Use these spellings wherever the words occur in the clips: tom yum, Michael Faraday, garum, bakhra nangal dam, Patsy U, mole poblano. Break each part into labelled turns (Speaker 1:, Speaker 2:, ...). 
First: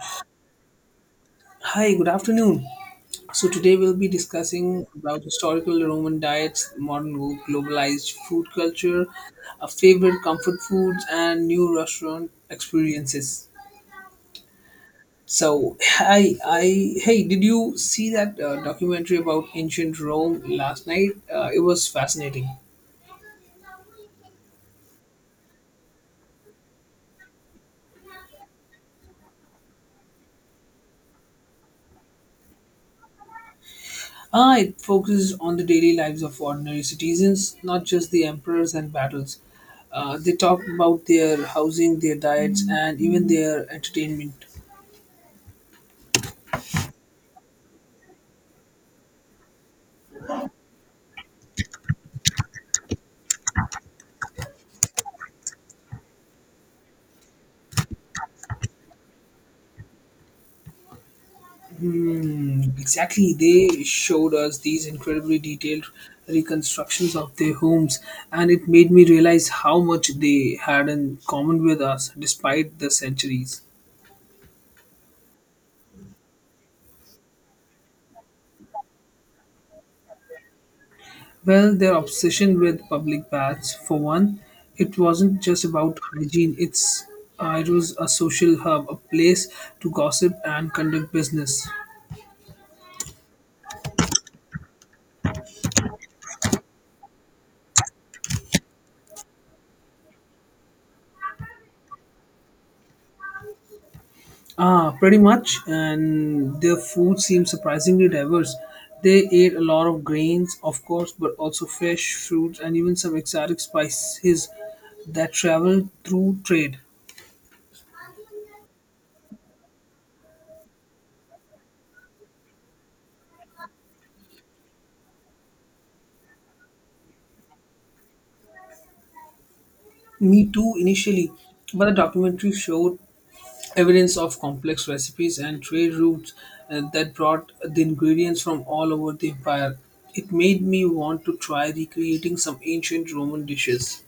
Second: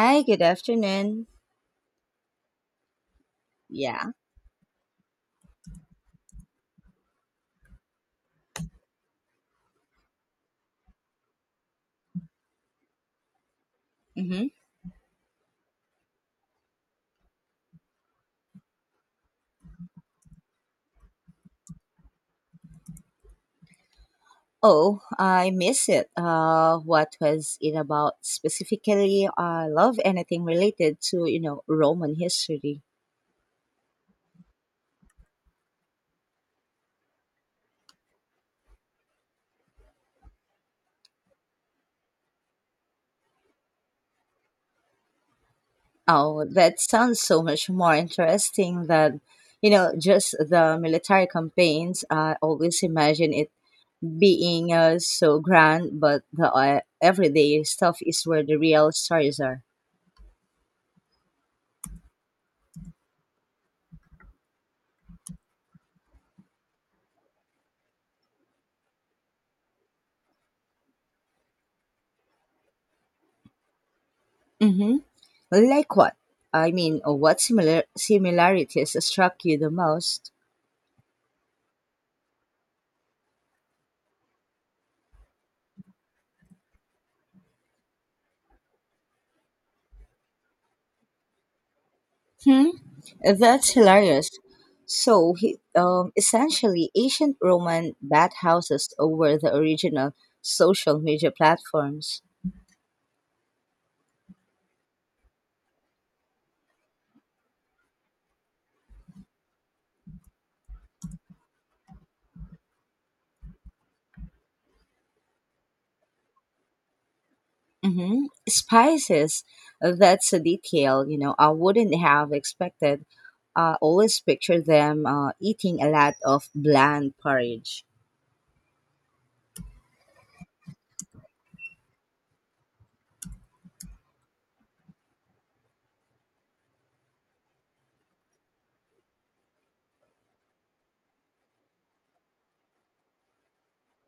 Speaker 1: Hi, good afternoon.
Speaker 2: Hi, good afternoon. So today we'll be
Speaker 1: Yeah.
Speaker 2: discussing about historical Roman diets, modern globalized food culture, our favorite comfort foods, and new restaurant experiences.
Speaker 1: Mm-hmm.
Speaker 2: So, hey, did you see that documentary about ancient Rome last night? It was fascinating.
Speaker 1: Oh, I miss it. What was it about specifically? I love anything related to, you know, Roman history.
Speaker 2: Ah, it focuses on the daily lives of ordinary citizens, not just the emperors and battles. They talk about their housing, their diets, and even their entertainment.
Speaker 1: Oh, that sounds so much more interesting than, you know, just the military campaigns. I always imagine it being so grand, but the everyday stuff is where the real stories are.
Speaker 2: Mm, exactly. They showed us these incredibly detailed reconstructions of their homes, and it made me realize how much they had in common with us despite the centuries.
Speaker 1: Mm-hmm. Like what? I mean, what similarities struck you the most?
Speaker 2: Well, their obsession with public baths, for one, it wasn't just about hygiene, it was a social hub, a place to gossip and conduct business.
Speaker 1: Hmm? That's hilarious. So, essentially, ancient Roman bathhouses were the original social media platforms.
Speaker 2: Ah, pretty much. And their food seems surprisingly diverse. They ate a lot of grains, of course, but also fish, fruits, and even some exotic spices that travel through trade.
Speaker 1: Spices, that's a detail, you know, I wouldn't have expected. I always picture them eating a lot of bland porridge.
Speaker 2: Me too, initially, but the documentary showed evidence of complex recipes and trade routes that brought the ingredients from all over the empire. It made me want to try recreating some ancient Roman dishes.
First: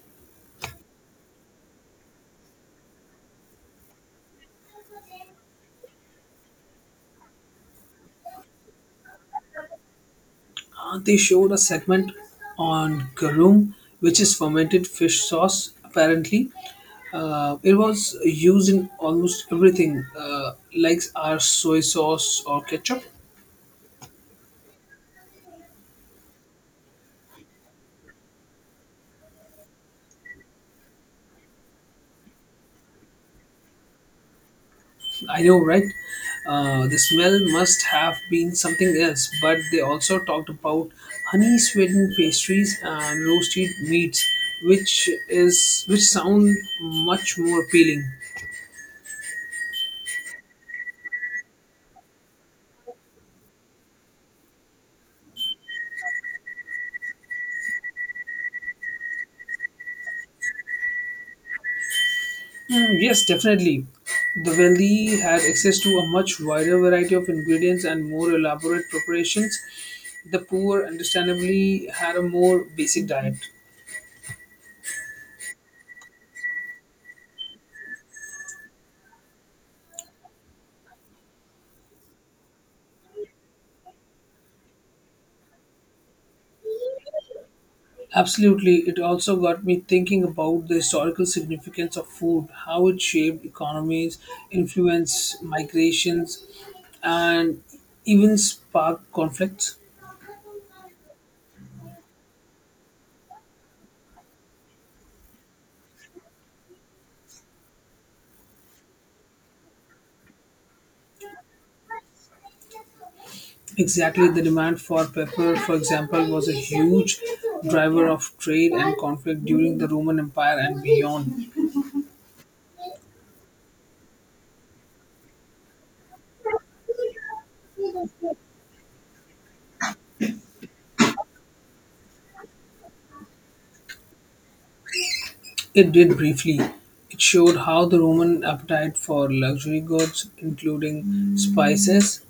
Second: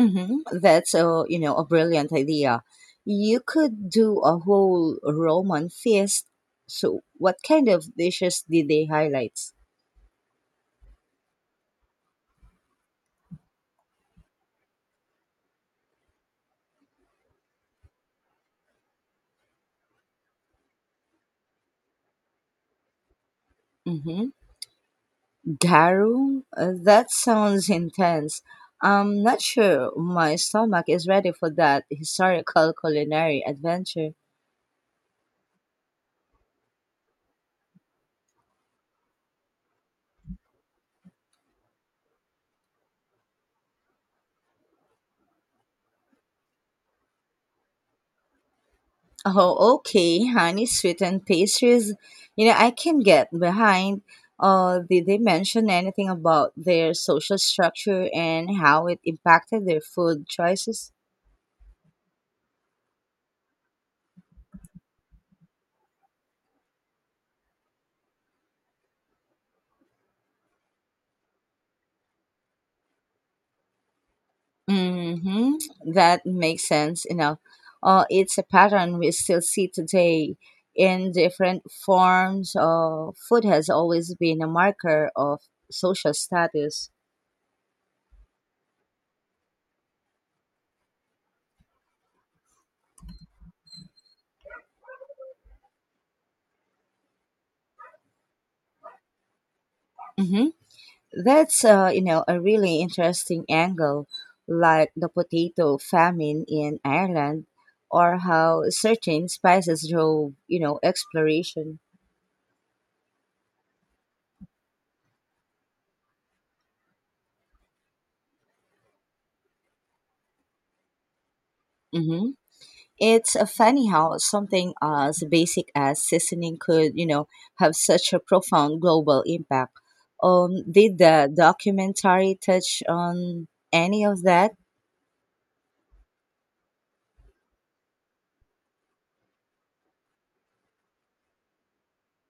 Speaker 1: That's a, you know, a brilliant idea. You could do a whole Roman feast. So, what kind of dishes did they highlight?
Speaker 2: They showed a segment on garum, which is fermented fish sauce. Apparently, it was used in almost everything, like our soy sauce or ketchup.
Speaker 1: Mm-hmm. Garum? That sounds intense. I'm not sure my stomach is ready for that historical culinary adventure.
Speaker 2: I know, right? The smell must have been something else, but they also talked about honey sweetened pastries and roasted meats, which is which sound much more appealing.
Speaker 1: Oh, okay, honey sweetened pastries. You know, I can get behind. Did they mention anything about their social structure and how it impacted their food choices?
Speaker 2: Mm, yes, definitely. The wealthy had access to a much wider variety of ingredients and more elaborate preparations. The poor, understandably, had a more basic diet.
Speaker 1: Mm-hmm. That makes sense, you know. It's a pattern we still see today in different forms. Food has always been a marker of social status.
Speaker 2: Absolutely, it also got me thinking about the historical significance of food, how it shaped economies, influenced migrations, and even sparked conflicts.
Speaker 1: Mhm. That's you know, a really interesting angle, like the potato famine in Ireland, or how certain spices drove, you know, exploration.
Speaker 2: Exactly, the demand for pepper, for example, was a huge driver of trade and conflict during the Roman Empire and beyond.
Speaker 1: hmm It's funny how something as basic as seasoning could, you know, have such a profound global impact. Did the documentary touch on any of that?
Speaker 2: It did briefly. It showed how the Roman appetite for luxury goods, including spices,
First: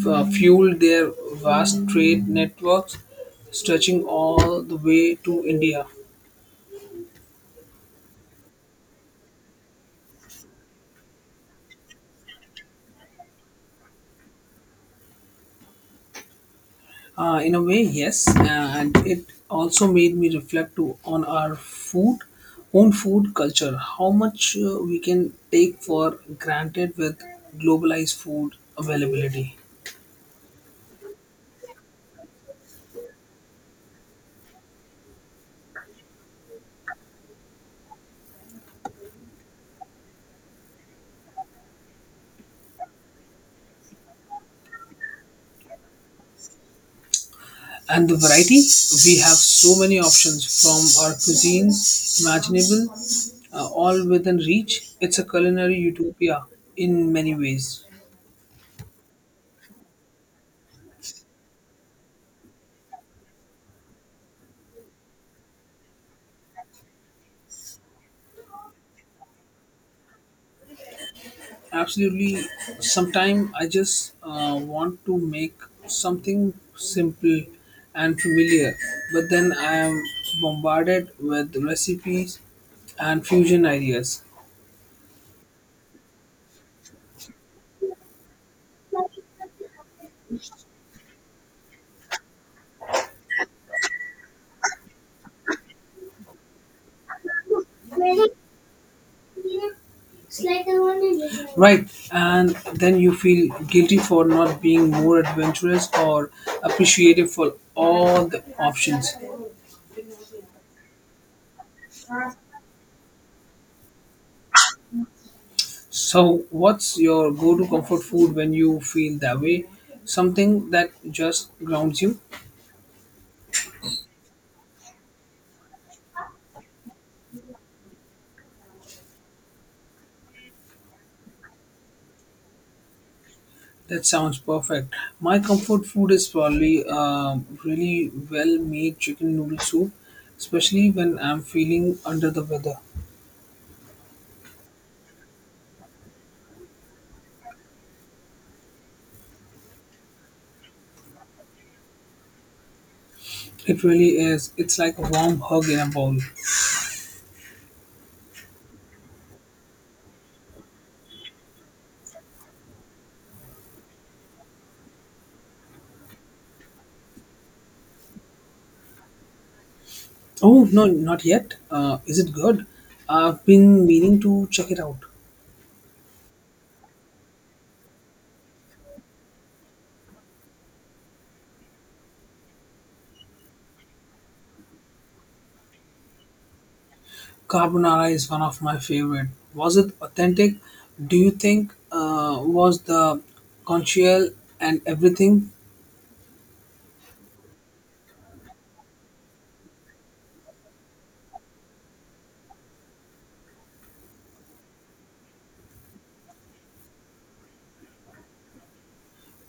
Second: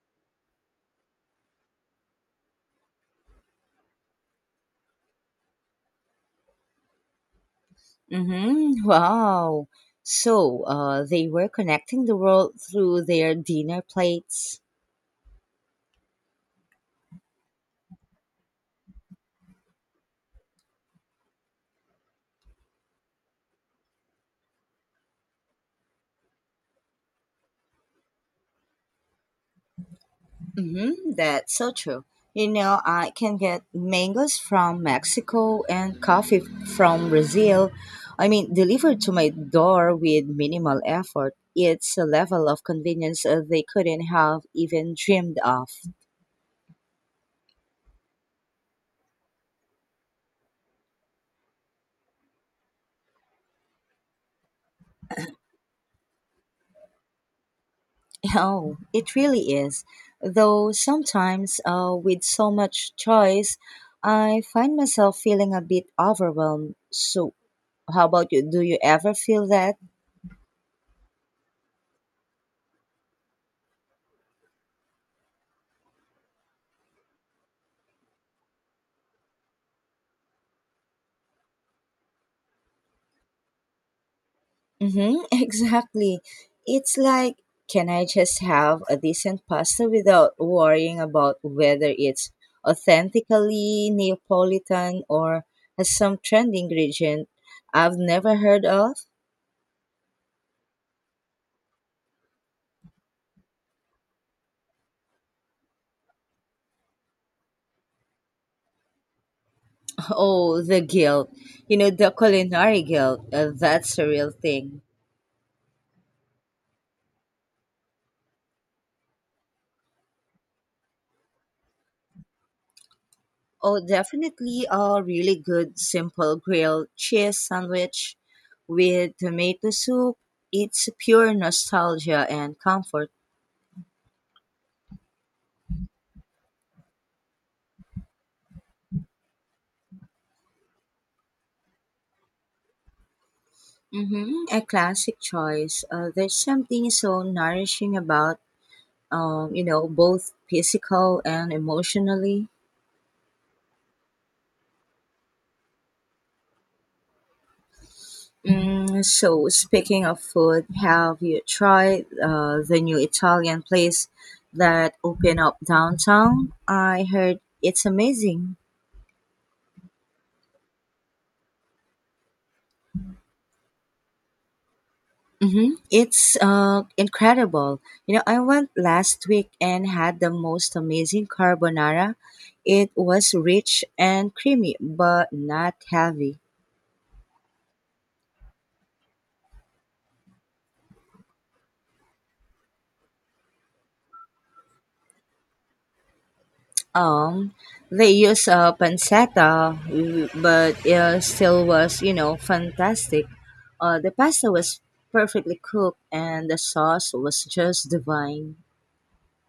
Speaker 2: fueled their vast trade networks, stretching all the way to India.
Speaker 1: Mm-hmm. Wow. So they were connecting the world through their dinner plates.
Speaker 2: In a way, yes, and it also made me reflect on our own food culture, how much we can take for granted with globalized food availability
Speaker 1: Mm-hmm. That's so true. You know, I can get mangoes from Mexico and coffee from Brazil. I mean, delivered to my door with minimal effort. It's a level of convenience they couldn't have even dreamed of.
Speaker 2: and the variety. We have so many options from our cuisine, imaginable, all within reach. It's a culinary utopia in many ways.
Speaker 1: Oh, it really is. Though sometimes, with so much choice, I find myself feeling a bit overwhelmed. So, how about you? Do you ever feel that?
Speaker 2: Absolutely. Sometimes I just want to make something simple and familiar, but then I am bombarded with recipes and fusion ideas.
Speaker 1: Mm-hmm, exactly. It's like, can I just have a decent pasta without worrying about whether it's authentically Neapolitan or has some trendy ingredient I've never heard of?
Speaker 2: Right, and then you feel guilty for not being more adventurous or appreciative for all the options.
Speaker 1: Oh, the guilt. You know, the culinary guilt. That's a real thing.
Speaker 2: So, what's your go to comfort food when you feel that way? Something that just grounds you?
Speaker 1: Oh, definitely a really good simple grilled cheese sandwich with tomato soup. It's pure nostalgia and comfort.
Speaker 2: That sounds perfect. My comfort food is probably really well made chicken noodle soup, especially when I'm feeling under the weather.
Speaker 1: Mm-hmm. A classic choice. There's something so nourishing about, you know, both physical and emotionally.
Speaker 2: It really is. It's like a warm hug in a bowl.
Speaker 1: Mm, so, speaking of food, have you tried the new Italian place that opened up downtown? I heard it's amazing.
Speaker 2: Oh, no, not yet. Is it good? I've been meaning to check it out.
Speaker 1: Mm-hmm. It's incredible. You know, I went last week and had the most amazing carbonara. It was rich and creamy, but not heavy.
Speaker 2: Carbonara is one of my favorite. Was it authentic? Do you think was the conchial and everything?
Speaker 1: Um, they use a pancetta, but it still was, you know, fantastic. The pasta was perfectly cooked and the sauce was just divine.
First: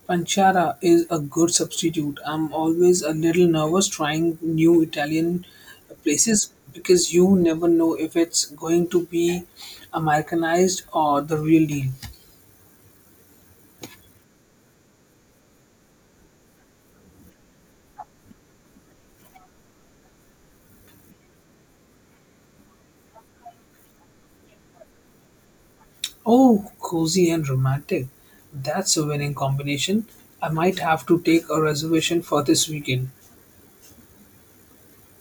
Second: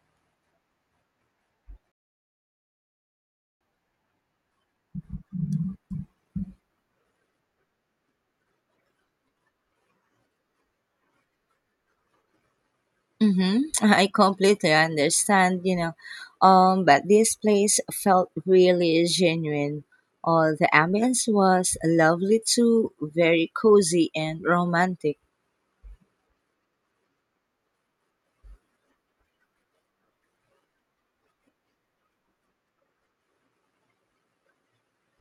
Speaker 2: Pancetta is a good substitute. I'm always a little nervous trying new Italian places because you never know if it's going to be Americanized or the real deal.
Speaker 1: Mm-hmm. I completely understand, you know. But this place felt really genuine. The ambience was lovely too, very cozy and romantic.
Speaker 2: Oh, cozy and romantic. That's a winning combination. I might have to take a reservation for this weekend.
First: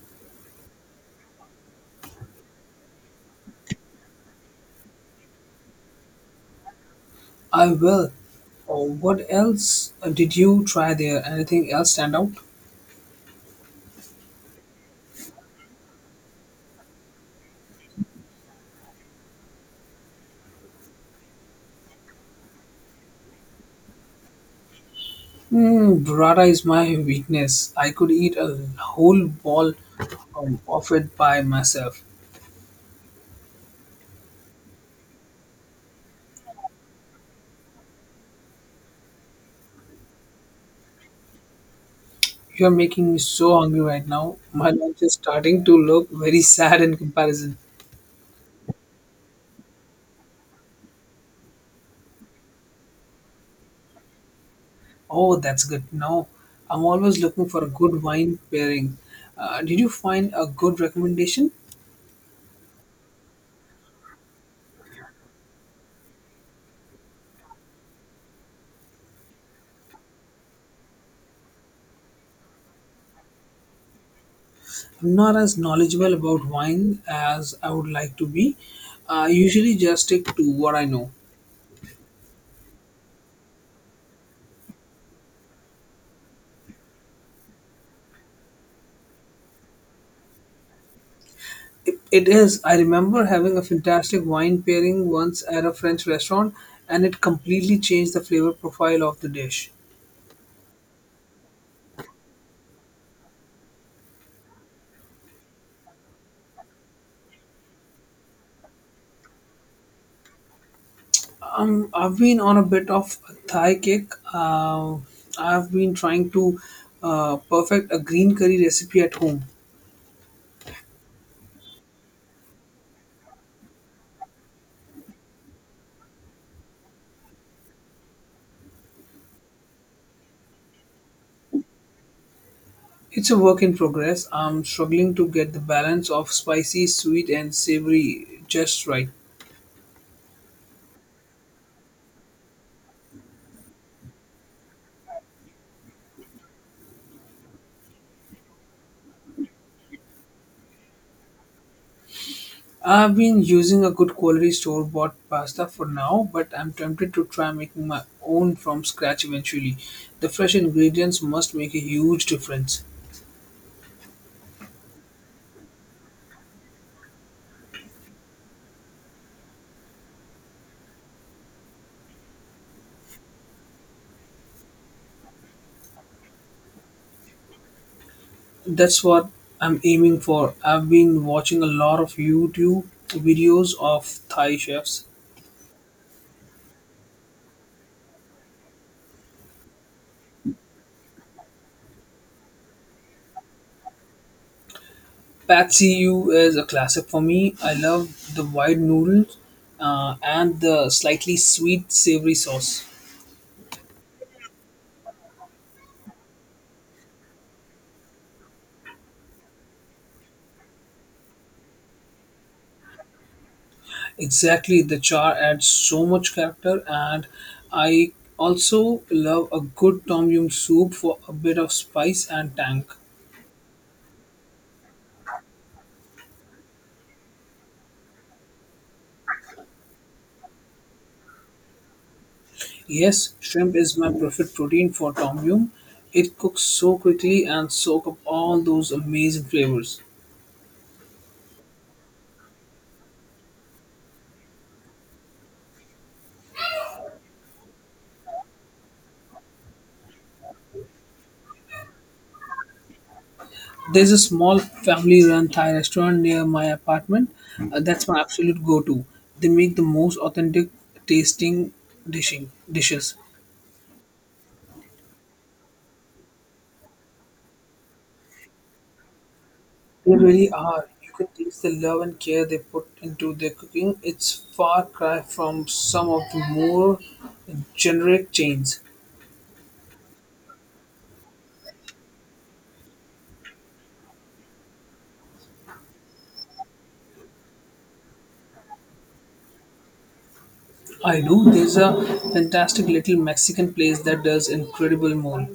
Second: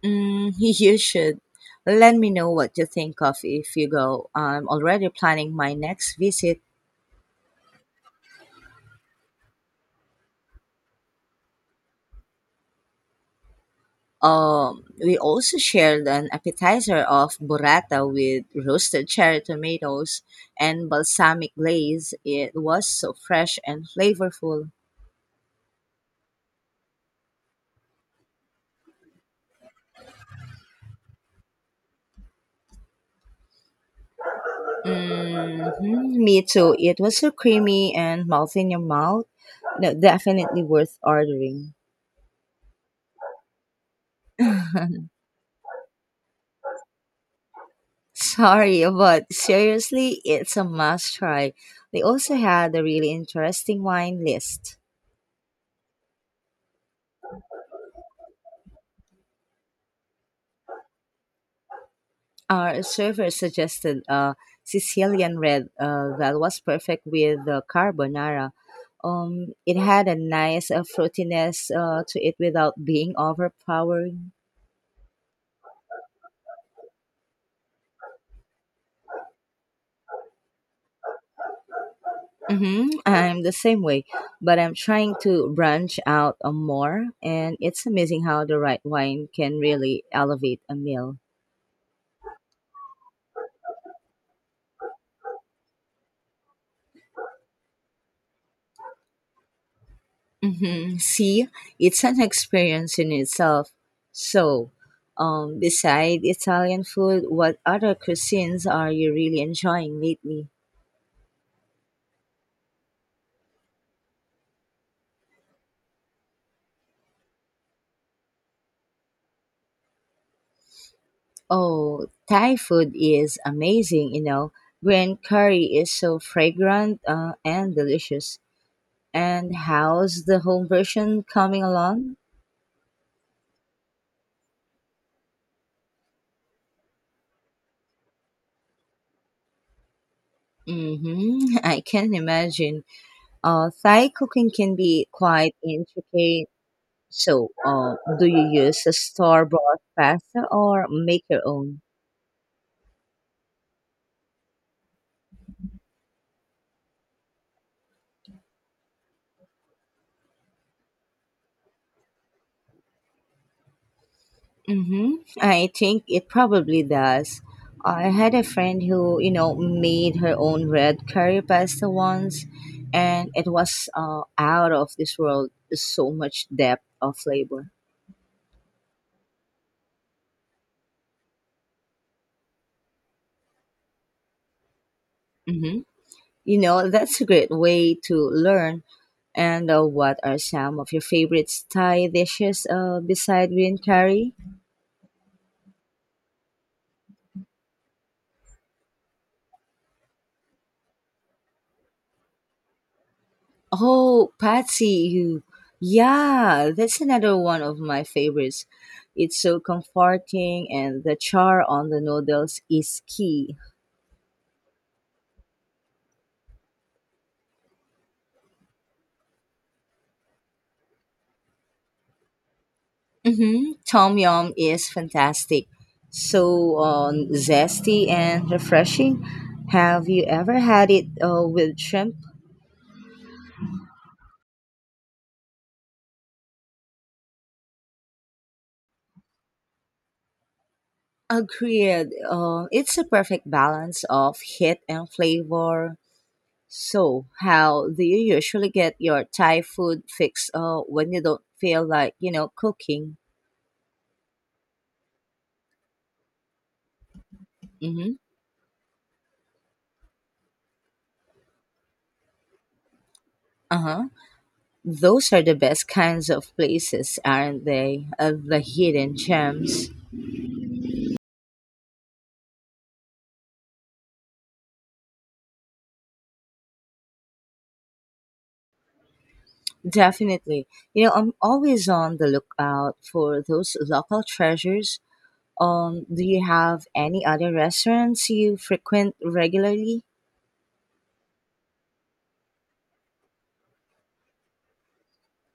Speaker 1: Mm, you should. Let me know what you think of if you go. I'm already planning my next visit.
Speaker 2: I will. Oh, what else did you try there? Anything else stand out?
Speaker 1: We also shared an appetizer of burrata with roasted cherry tomatoes and balsamic glaze. It was so fresh and flavorful.
Speaker 2: Mm, burrata is my weakness. I could eat a whole ball of it by myself.
Speaker 1: hmm Me too. It was so creamy and melt in your mouth. No, definitely worth ordering.
Speaker 2: You're making me so hungry right now. My lunch is starting to look very sad in comparison.
Speaker 1: Sorry, but seriously, it's a must try. They also had a really interesting wine list.
Speaker 2: Oh, that's good. Now, I'm always looking for a good wine pairing. Did you find a good recommendation?
Speaker 1: Our server suggested a Sicilian red that was perfect with the carbonara. It had a nice fruitiness to it without being overpowering.
Speaker 2: I'm not as knowledgeable about wine as I would like to be. I usually just stick to what I know.
Speaker 1: I'm the same way, but I'm trying to branch out more, and it's amazing how the right wine can really elevate a meal.
Speaker 2: It is. I remember having a fantastic wine pairing once at a French restaurant, and it completely changed the flavor profile of the dish.
Speaker 1: See, it's an experience in itself. So, beside Italian food, what other cuisines are you really enjoying lately?
Speaker 2: I've been on a bit of a Thai kick. I've been trying to perfect a green curry recipe at home.
Speaker 1: Oh, Thai food is amazing, you know. Green curry is so fragrant and delicious. And how's the home version coming along?
Speaker 2: It's a work in progress. I'm struggling to get the balance of spicy, sweet, and savory just right.
Speaker 1: Mm-hmm. I can imagine. Thai cooking can be quite intricate. So, do you use a store-bought pasta or make your own?
Speaker 2: I've been using a good quality store bought pasta for now, but I'm tempted to try making my own from scratch eventually. The fresh ingredients must make a huge difference.
Speaker 1: Mm-hmm. I think it probably does. I had a friend who, you know, made her own red curry pasta once, and it was out of this world. So much depth of flavor.
Speaker 2: That's what I'm aiming for. I've been watching a lot of YouTube videos of Thai chefs.
Speaker 1: Mm-hmm. You know, that's a great way to learn. And what are some of your favorite Thai dishes beside green curry?
Speaker 2: Patsy U is a classic for me. I love the wide noodles and the slightly sweet savory sauce.
Speaker 1: Oh, Patsy, you. Yeah, that's another one of my favorites. It's so comforting, and the char on the noodles is key.
Speaker 2: Exactly, the char adds so much character, and I also love a good tom yum soup for a bit of spice and tang.
Speaker 1: Mm-hmm. Tom yum is fantastic. So zesty and refreshing. Have you ever had it with shrimp?
Speaker 2: Yes, shrimp is my preferred protein for tom yum. It cooks so quickly and soak up all those amazing flavors.
Speaker 1: Agreed. It's a perfect balance of heat and flavor. So, how do you usually get your Thai food fix when you don't feel like, you know, cooking?
Speaker 2: There's a small family-run Thai restaurant near my apartment. That's
Speaker 1: Mm-hmm.
Speaker 2: my absolute go-to. They make the most authentic tasting dishing dishes.
Speaker 1: Uh-huh. Those are the best kinds of places, aren't they? The hidden gems.
Speaker 2: They really are. You can taste the love and care they put into their cooking. It's far cry from some of the more generic chains.
Speaker 1: Definitely. You know, I'm always on the lookout for those local treasures. Do you have any other restaurants you frequent regularly?
Speaker 2: I know there's a fantastic little Mexican place that does incredible mole.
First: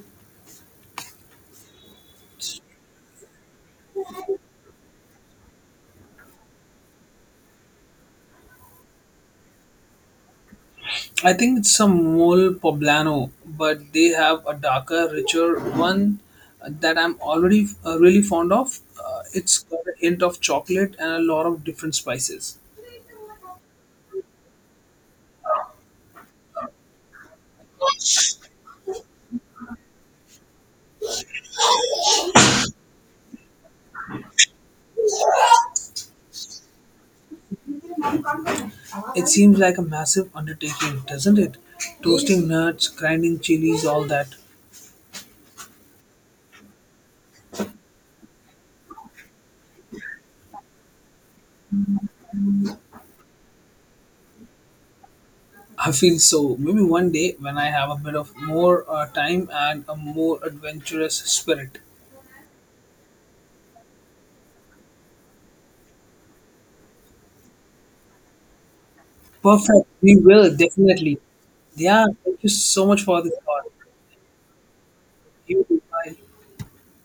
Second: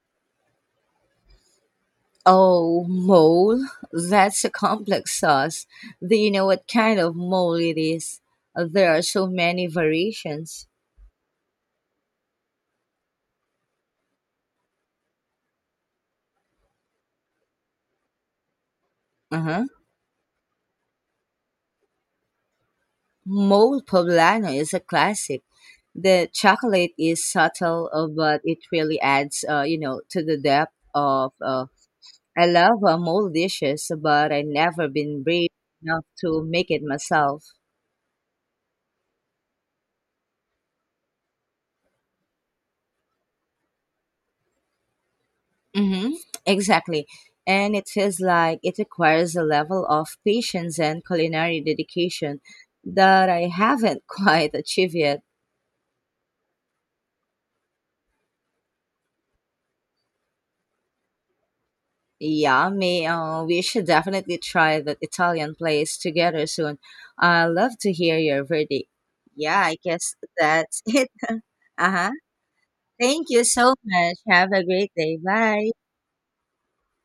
Speaker 1: Oh, mole? That's a complex sauce. Do you know what kind of mole it is? There are so many variations.
Speaker 2: I think it's some mole poblano, but they have a darker, richer one that I'm already really fond of. It's
Speaker 1: Uh-huh.
Speaker 2: got a hint of chocolate and a lot of different spices.
Speaker 1: Mole poblano is a classic. The chocolate is subtle, but it really adds, you know, to the depth of. I love mole dishes, but I've never been brave enough to make it myself.
Speaker 2: It seems like a massive undertaking, doesn't it? Toasting nuts, grinding chilies, all that.
Speaker 1: Mm-hmm. Exactly. And it feels like it requires a level of patience and culinary dedication that I haven't quite achieved yet.
Speaker 2: I feel so. Maybe one day when I have a bit of more time and a more adventurous spirit.
Speaker 1: Yeah, we should definitely try that Italian place together soon. I love to hear your verdict. Yeah, I
Speaker 2: Perfect.
Speaker 1: guess
Speaker 2: We will
Speaker 1: that's it.
Speaker 2: definitely. Yeah.
Speaker 1: Uh-huh.
Speaker 2: Thank you so much for
Speaker 1: Thank
Speaker 2: this
Speaker 1: you
Speaker 2: call.
Speaker 1: so much. Have a great day.
Speaker 2: You
Speaker 1: Bye.
Speaker 2: too. Bye.